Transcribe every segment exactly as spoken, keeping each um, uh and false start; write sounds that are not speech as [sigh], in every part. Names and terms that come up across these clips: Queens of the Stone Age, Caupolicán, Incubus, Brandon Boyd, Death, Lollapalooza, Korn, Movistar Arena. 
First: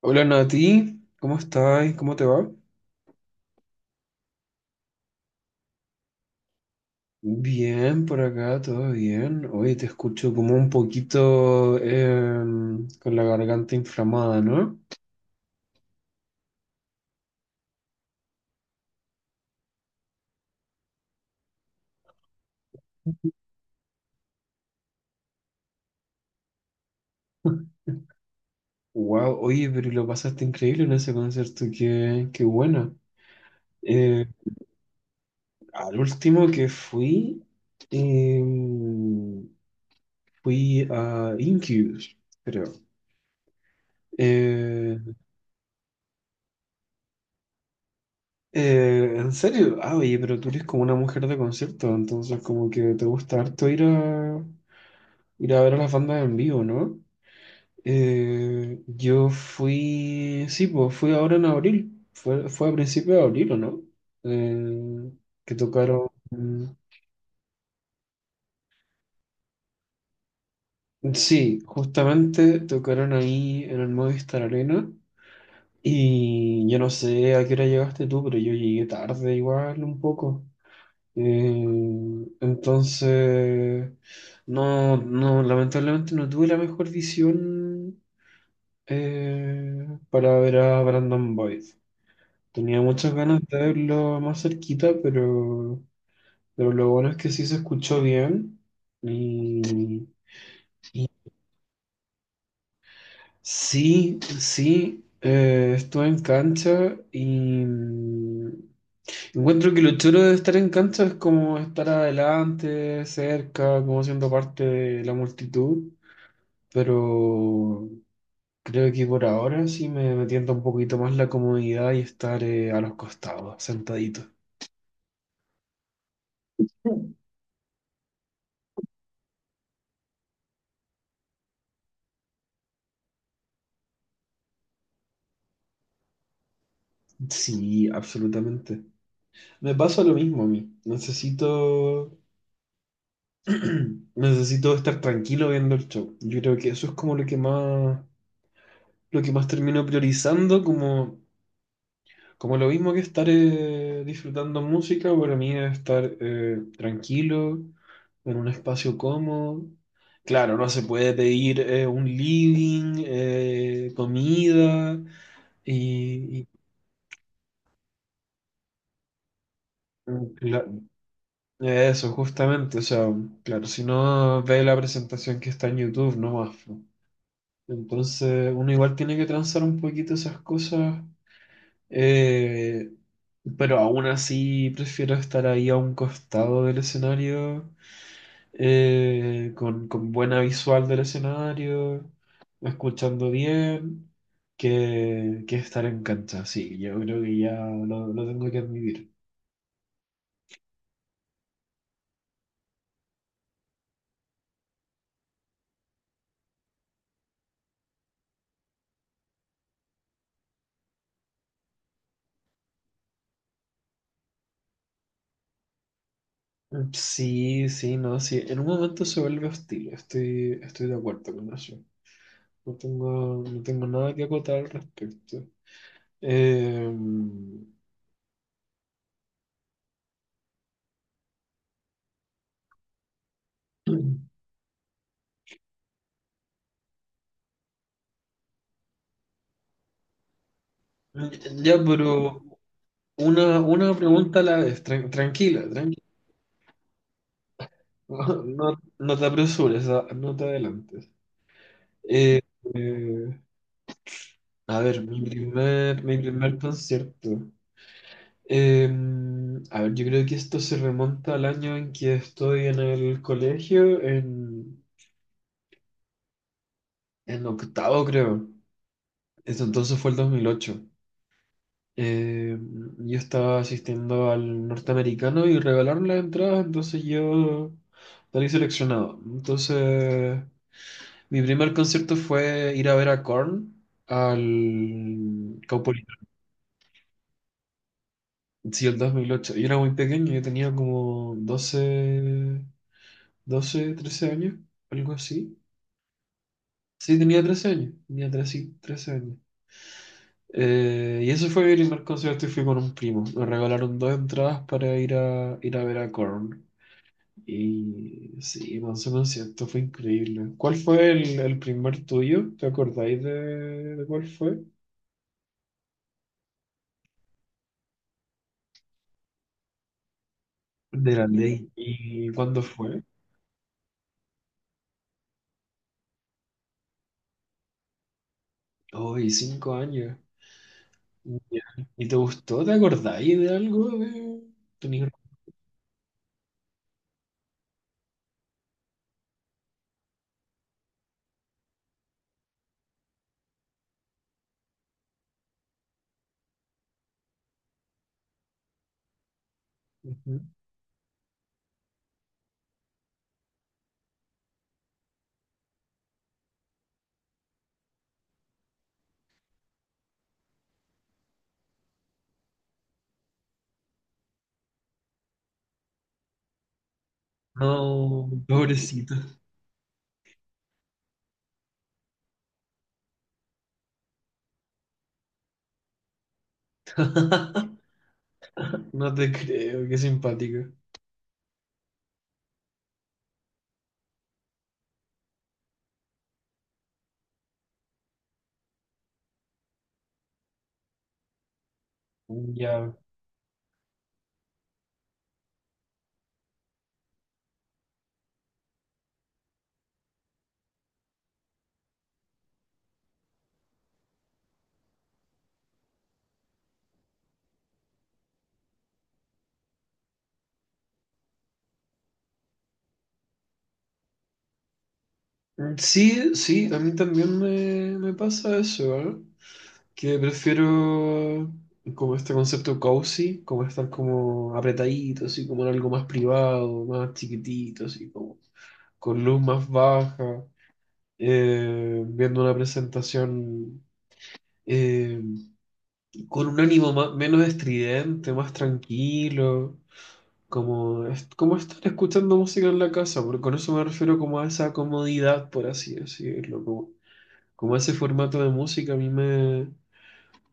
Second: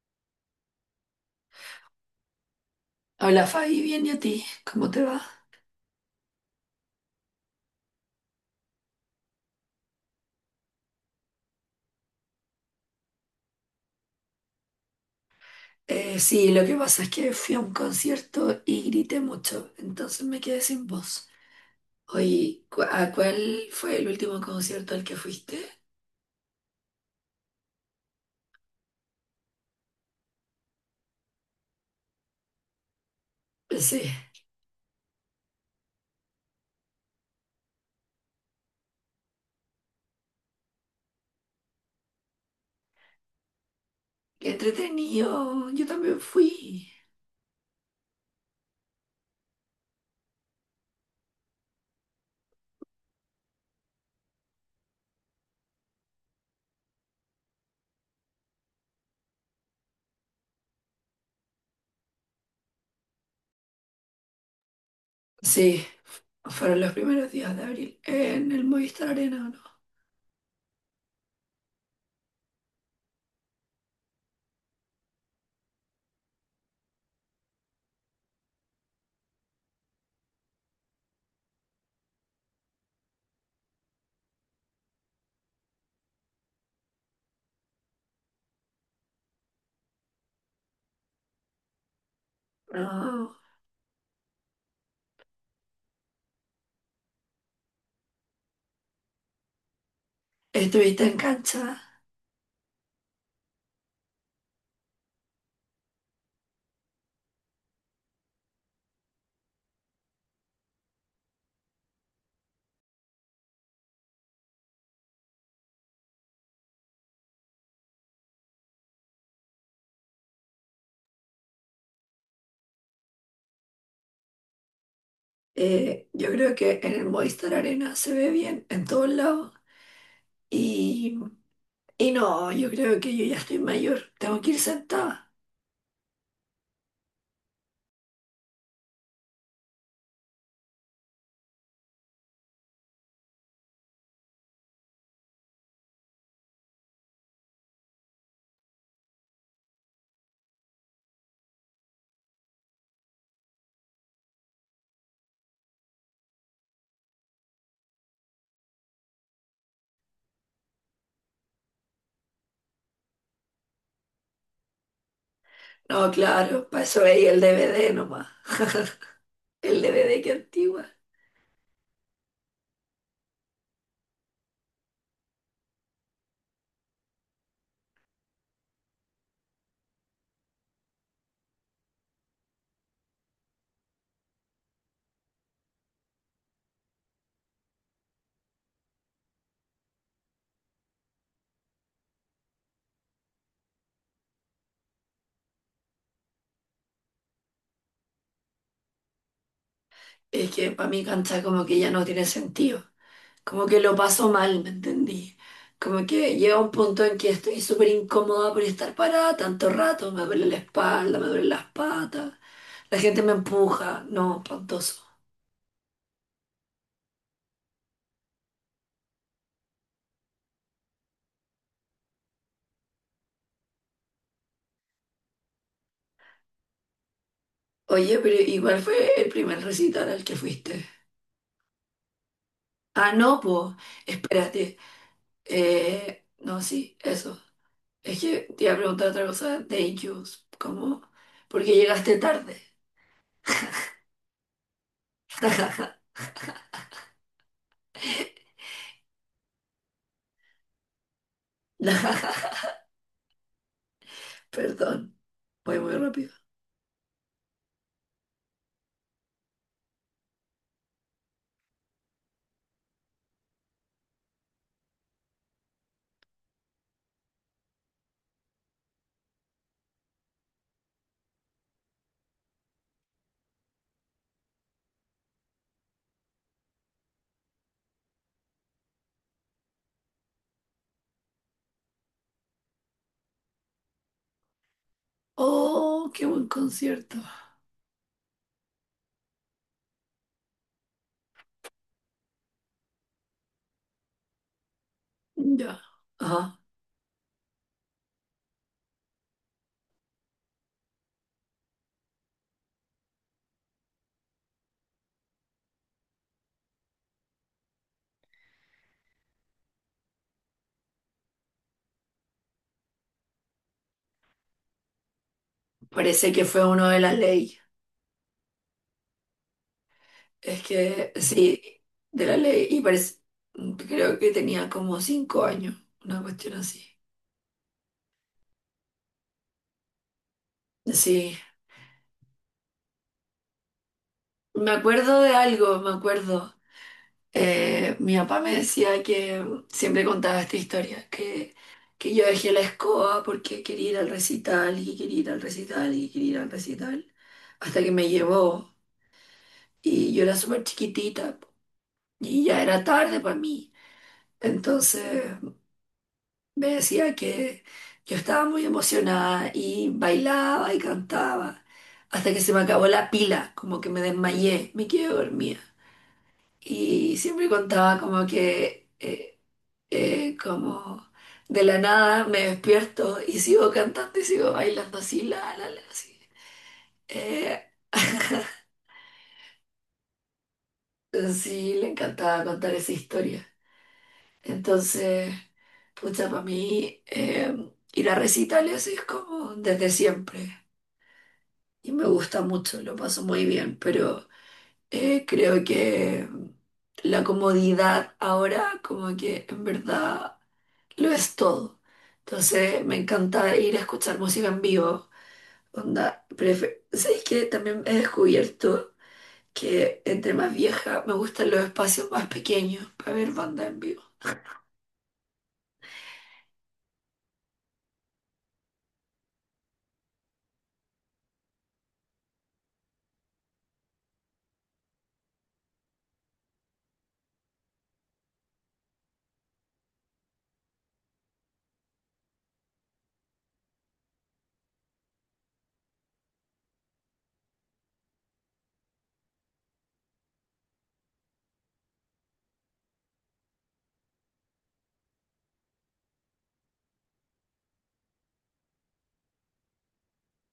Hola Nati, ¿cómo estás? ¿Cómo te va? Hola Fabi, bien, y a ti, ¿cómo te va? Bien, por acá, todo bien. Oye, te escucho como un poquito em, con la garganta inflamada, ¿no? Eh, sí, lo que pasa es que fui a un concierto y grité mucho, entonces me quedé sin voz. Oye, ¿cu- ¿a cuál fue el último concierto al que fuiste? Wow, oye, pero lo pasaste increíble en ese concierto, qué, qué bueno. Pues sí, Eh, Al último que fui, em, fui a Incubus, creo. qué Eh, entretenido, yo también fui. Eh, ¿en serio? Ah, oye, pero tú eres como una mujer de concierto, entonces como que te gusta harto ir a, ir a ver a las bandas en vivo, ¿no? Eh, yo fui, sí, pues fui ahora en abril, fue, fue a principios de abril, ¿o no? Eh, que Sí, tocaron, fueron los primeros días de abril en el Movistar Arena. sí, justamente tocaron ahí en el Movistar Arena y yo no sé a qué hora llegaste tú, pero yo llegué tarde igual un poco. Eh, entonces, no, no, lamentablemente no tuve la mejor visión eh, para ver a Brandon Boyd. ¿O Tenía no? muchas No, ganas de verlo más cerquita, pero, pero lo bueno es que sí se escuchó bien. Y estuviste en cancha. sí, sí, eh, estuve en cancha y mm, encuentro que lo chulo de estar en cancha es como estar adelante, cerca, como siendo parte de la multitud, pero creo que por ahora sí me, me tienta un poquito más la comodidad y estar eh, a los costados, sentadito. Eh, yo creo que en el Mm. Movistar Arena se ve bien en todos lados. Y Y no, yo creo que yo ya estoy mayor. Tengo que ir sentada. Sí, absolutamente. Me pasa lo mismo a mí. Necesito, [clears throat] necesito estar tranquilo viendo el show. Yo creo que eso es como lo que más, lo que más termino priorizando, como Como lo mismo que estar eh, disfrutando música, para mí es estar eh, tranquilo, en un espacio cómodo. Claro, no se puede pedir eh, un living, eh, comida No, y, y- claro, para eso veía el D V D nomás. [laughs] El D V D, que la- antigua. eso, justamente. O sea, claro, si no ve la presentación que está en YouTube, no más. Entonces, uno igual tiene que transar un poquito esas cosas. Eh, pero aún así prefiero estar ahí a un costado del escenario, eh, con, con buena visual del escenario, escuchando bien, que, que estar en cancha. Sí, yo creo que ya lo, lo tengo que admitir. Es que para mí cantar como que ya no tiene sentido, como que lo paso mal, ¿me entendí? Como que llega un punto en que estoy súper incómoda por estar parada tanto rato. Me duele la espalda, me duelen las patas. La gente me empuja. No, espantoso. Sí, sí, no, sí. En un momento se vuelve hostil, estoy, estoy de acuerdo con eso. No tengo, no tengo nada que acotar al respecto. Eh, Oye, pero igual fue el primer recital al que fuiste. Ah, no, pues, [clears throat] espérate. Eh, no, sí, eso. Es que te iba a preguntar otra cosa de Incubus. ¿Cómo? Porque ya, llegaste pero tarde. Una, una pregunta a la vez, tran- tranquila, [laughs] tranquila. [laughs] No, no te apresures, ah, no te adelantes. Eh, eh, a ver, Perdón, mi voy muy primer, mi rápido. primer concierto. Eh, a ver, yo creo que esto se remonta al año en que estoy en el colegio, en, en octavo creo. Eso entonces fue el dos mil ocho. Eh, yo estaba asistiendo al norteamericano y regalaron las entradas, entonces yo salí seleccionado. Entonces, mi primer concierto fue ir a ver a Korn al Oh, Caupolicán. qué buen concierto. Sí, el dos mil ocho. Yo era muy pequeño, yo tenía como doce, doce, trece años, algo así. Ya. Ajá. Sí, tenía trece años, tenía trece, trece años. Eh, y ese fue mi primer concierto y fui con un primo. Me regalaron dos entradas para ir a, ir a ver a Korn. Y sí, man, ese concierto fue increíble. ¿Cuál fue el, el primer tuyo? ¿Te acordáis de, de cuál fue? Parece que fue uno de la Ley. Es De que la sí, ley. de ¿Y la cuándo Ley. Y fue? parece, creo que tenía como cinco años, una cuestión así. Hoy, cinco años. Sí, Ya. ¿Y te gustó? ¿Te acordáis de algo? De... me ¿Tenéis- acuerdo de algo, me acuerdo. Eh, mi papá me decía que siempre contaba esta historia, que que yo dejé la escoba porque quería ir al recital y quería ir al recital y quería ir al recital, hasta que me llevó, y yo era Ujú. súper chiquitita y ya era tarde para mí. Entonces me decía que yo estaba muy emocionada y bailaba y cantaba, hasta que se me acabó la pila, como que me desmayé, me quedé dormida. Y siempre contaba como No, que... pobrecito. eh, eh, como de la nada me despierto y sigo cantando y sigo bailando así, la, la, la, así. Eh, [laughs] [laughs] No te creo, qué simpático. sí, le encantaba contar esa historia. Entonces, pucha, para mí eh, ir a recitales es como desde siempre y me gusta mucho, Ya. lo paso muy bien, pero eh, creo que la comodidad ahora como que en verdad lo es todo. Entonces, me encanta ir a escuchar música en vivo. Onda, prefe- ¿sabes qué? También he descubierto que entre más vieja me gustan los espacios más pequeños para ver banda en vivo. Sí, sí, a mí también me, me pasa eso, ¿eh? Que prefiero como este concepto cozy, como estar como apretadito, así como en algo más privado, más chiquitito, así como con luz más baja. Eh, viendo una presentación eh, con un ánimo ma- menos estridente, más tranquilo, como, es- como estar escuchando música en la casa, porque con eso me refiero como a esa comodidad, por así decirlo, como, como ese formato de música a mí me.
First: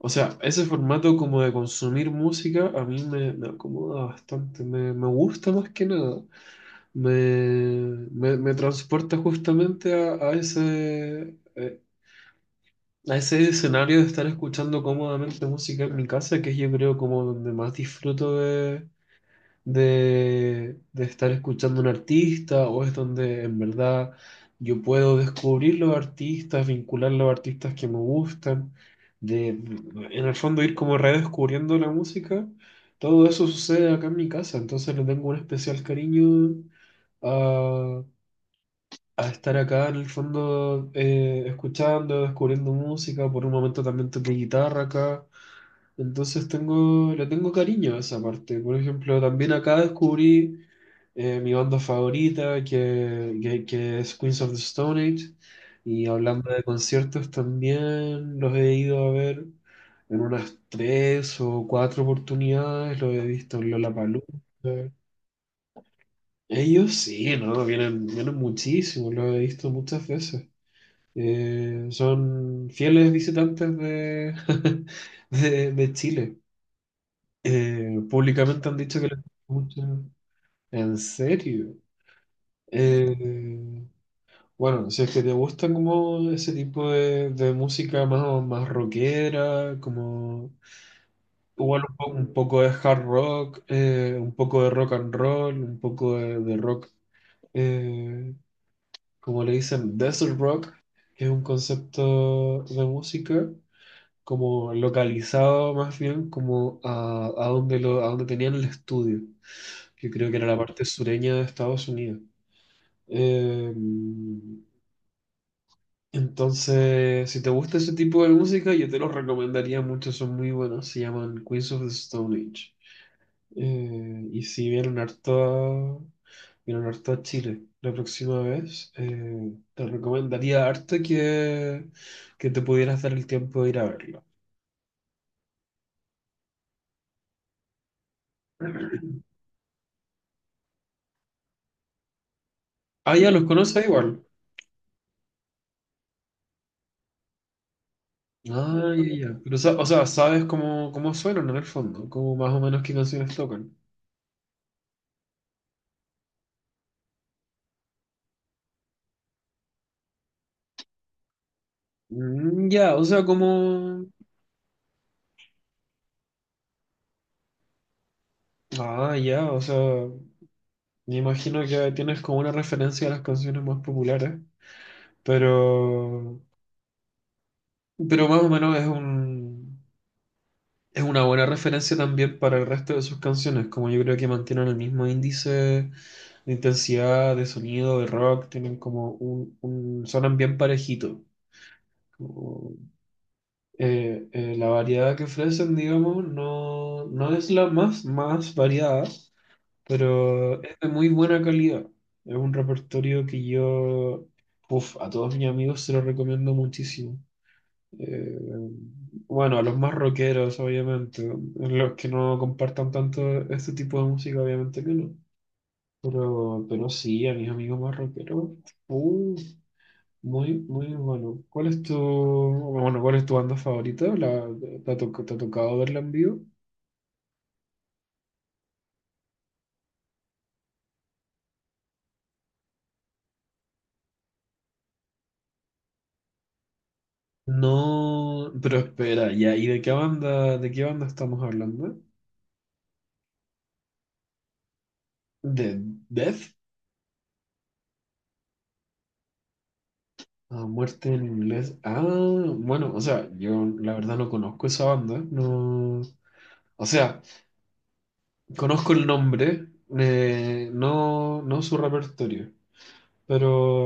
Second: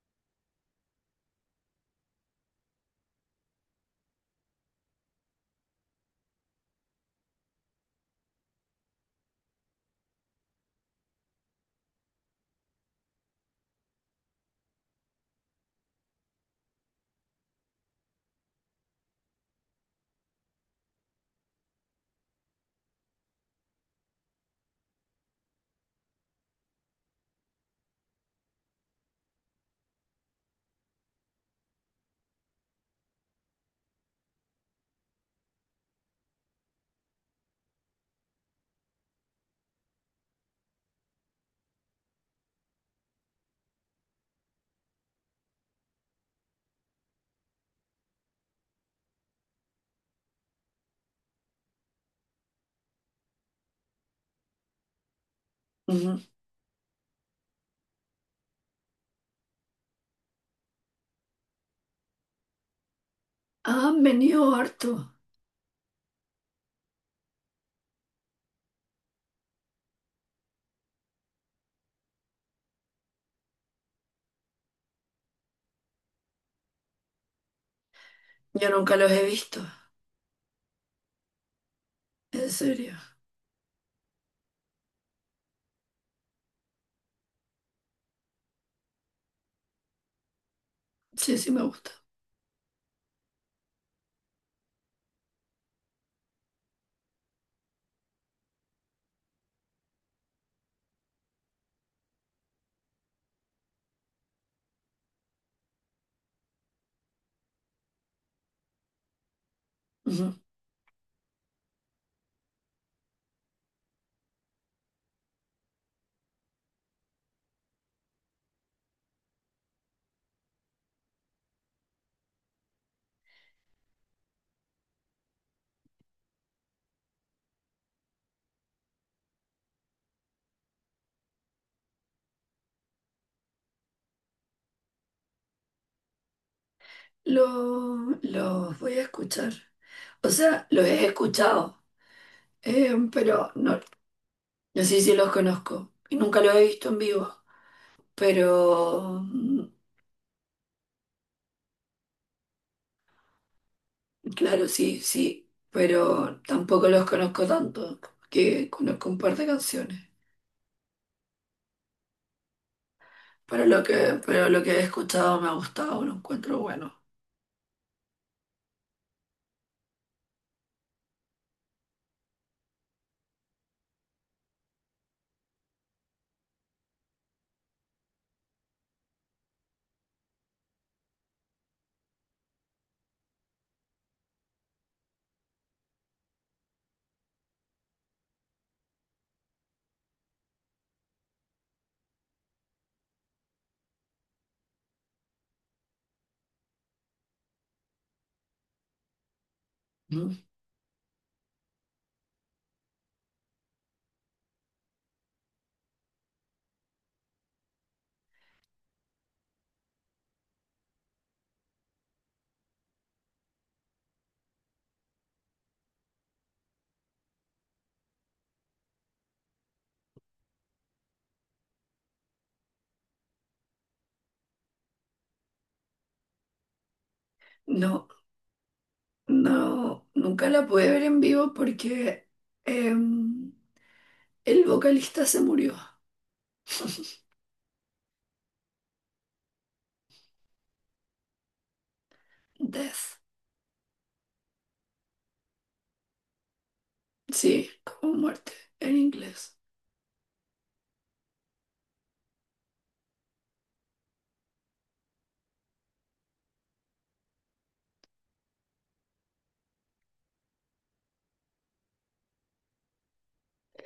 O sea, ese formato como de consumir música a mí me, me acomoda bastante, me, me gusta más que nada. Me, me, me transporta justamente a, a ese, eh, a ese escenario de estar escuchando cómodamente música en mi casa, que es yo creo como donde más disfruto de, de, de estar escuchando un artista, o es donde en verdad yo puedo descubrir los artistas, vincular los artistas que me gustan, de, en el fondo ir como redescubriendo la música. Todo eso sucede acá en mi casa, entonces le tengo un especial cariño a estar acá en el fondo eh, escuchando, descubriendo música, por un momento también toqué guitarra acá, entonces tengo, le tengo cariño a esa parte. Por ejemplo, también acá descubrí eh, mi banda favorita, que, que, que es Queens of the Stone Age, y Ujú. hablando de conciertos también los he ido a ver en unas tres o cuatro oportunidades, los he visto en Han Lollapalooza. venido harto. Ellos sí, ¿no? Vienen, vienen muchísimo, los he visto muchas veces. Eh, son fieles visitantes de, [laughs] de, de Chile. Eh, públicamente Yo han nunca dicho que los les he visto. gusta mucho. ¿En serio? En serio. Eh, bueno, si es que te gusta como ese tipo de, de música más, más rockera, como Sí, sí me igual gusta. un po- un poco, de hard rock, eh, un poco de rock and roll, un poco de, de rock, eh, como le dicen, desert rock, que es un concepto de música. Como localizado más bien como a, a donde lo, a donde tenían el estudio, que creo que Ujú. era la Mm. parte sureña de Estados Unidos. Eh, entonces, si te gusta ese tipo de música, yo te los recomendaría mucho, son muy buenos, se llaman Queens of the Stone Age. Eh, y si vienen harto, a- vienen harto a Chile la próxima vez, eh, te recomendaría harto que, que te pudieras dar el tiempo de ir a verlo. Lo- los voy a escuchar. O sea, los he escuchado, eh, Ah, ya los pero no, conoces igual. no sé si los conozco. Y nunca los he visto en vivo. Ah, ya, Pero ya. Pero, mm, sa- o sea, sabes cómo, cómo, suenan en el fondo, como más o menos qué canciones tocan. claro, sí, sí, pero tampoco los conozco tanto, que conozco un par de canciones. Mm, ya, o sea, Pero lo como. que, pero lo que he escuchado me ha gustado, lo encuentro bueno. Ah, ya, o sea, me imagino que tienes como una referencia a las canciones más populares, pero. Pero más o menos es un. Es una buena referencia también para el resto de sus canciones, como yo creo que mantienen el mismo índice de intensidad, de sonido, de rock, tienen como un... un- sonan bien parejitos. Eh, eh, la variedad que ofrecen, digamos, no, no es la más, más variada, ¿Mm? pero es de muy buena calidad. Es un repertorio que yo, uf, a todos mis amigos se lo recomiendo muchísimo. Eh, bueno, a los más rockeros, obviamente, los que no compartan tanto este tipo de música, obviamente que no. Pero, pero sí, a mis amigos más rockeros, uf, muy, muy bueno. ¿Cuál es tu, bueno, cuál es tu banda favorita? ¿La, te ha, toc- te ha tocado verla en vivo? No, no, nunca la pude ver en vivo porque em, el vocalista se murió. No, pero espera, ya, ¿y de qué banda, de qué banda estamos hablando? Death, ¿De Death? sí, como muerte en inglés. Ah, muerte en inglés. Ah, bueno, o sea, yo la verdad no conozco esa banda, no, o sea, conozco el nombre, eh, no, no su repertorio,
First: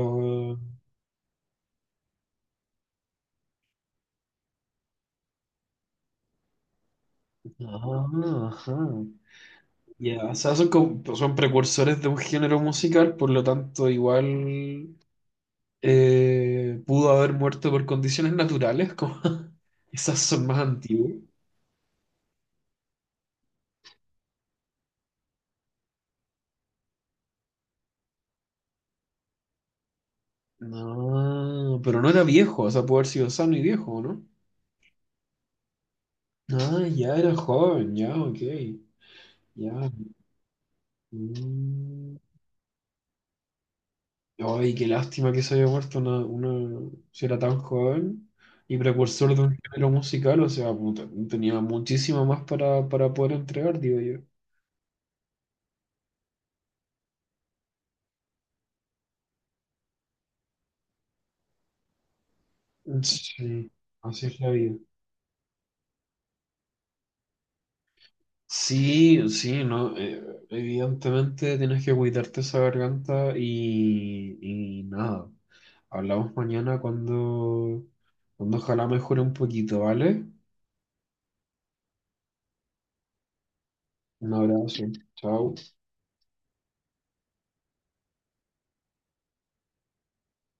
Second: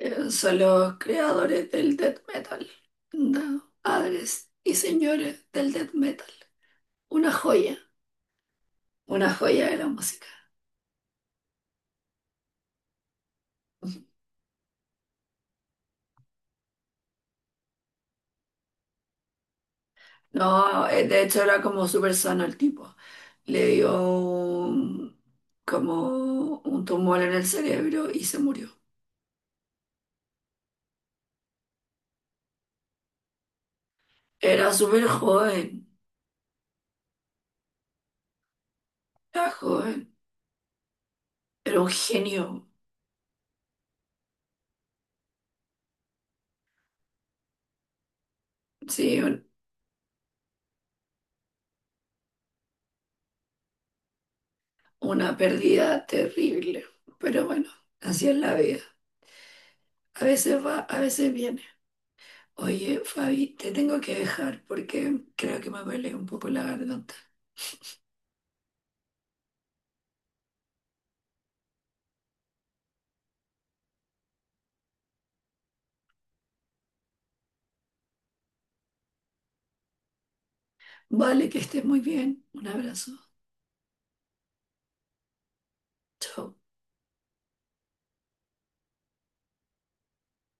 Eh, son los creadores del death metal, ¿no? Padres y señores del death metal. Una joya, Ah, ajá. una joya de la Ya, música. o sea, son, como- son precursores de un género musical, por lo tanto, igual eh, pudo haber muerto por condiciones naturales, como [laughs] esas son más No, eh, antiguas. de hecho era como súper sano el tipo. Le dio un- como un tumor en el cerebro y se murió. No, pero no era viejo, o sea, pudo haber sido sano y viejo, ¿no? Era súper joven, Ah, ya era joven, ya, ok, era ya. joven, era un Mm. genio, Ay, qué lástima que se haya muerto una, una, si era tan joven y sí, precursor de un- un género musical, o sea, puta, tenía muchísimo más para, para poder entregar, digo yo. una pérdida terrible. Pero bueno, así es la vida. A veces va, a veces viene. Oye, Fabi, Sí, te tengo que así es la dejar vida. porque creo que me duele un poco la garganta. Sí, sí, no, eh, evidentemente tienes que cuidarte esa garganta y, y nada. Hablamos mañana cuando, cuando ojalá mejore un poquito, ¿vale? Vale, que estés muy bien. Un abrazo. Un abrazo, chao. Chao.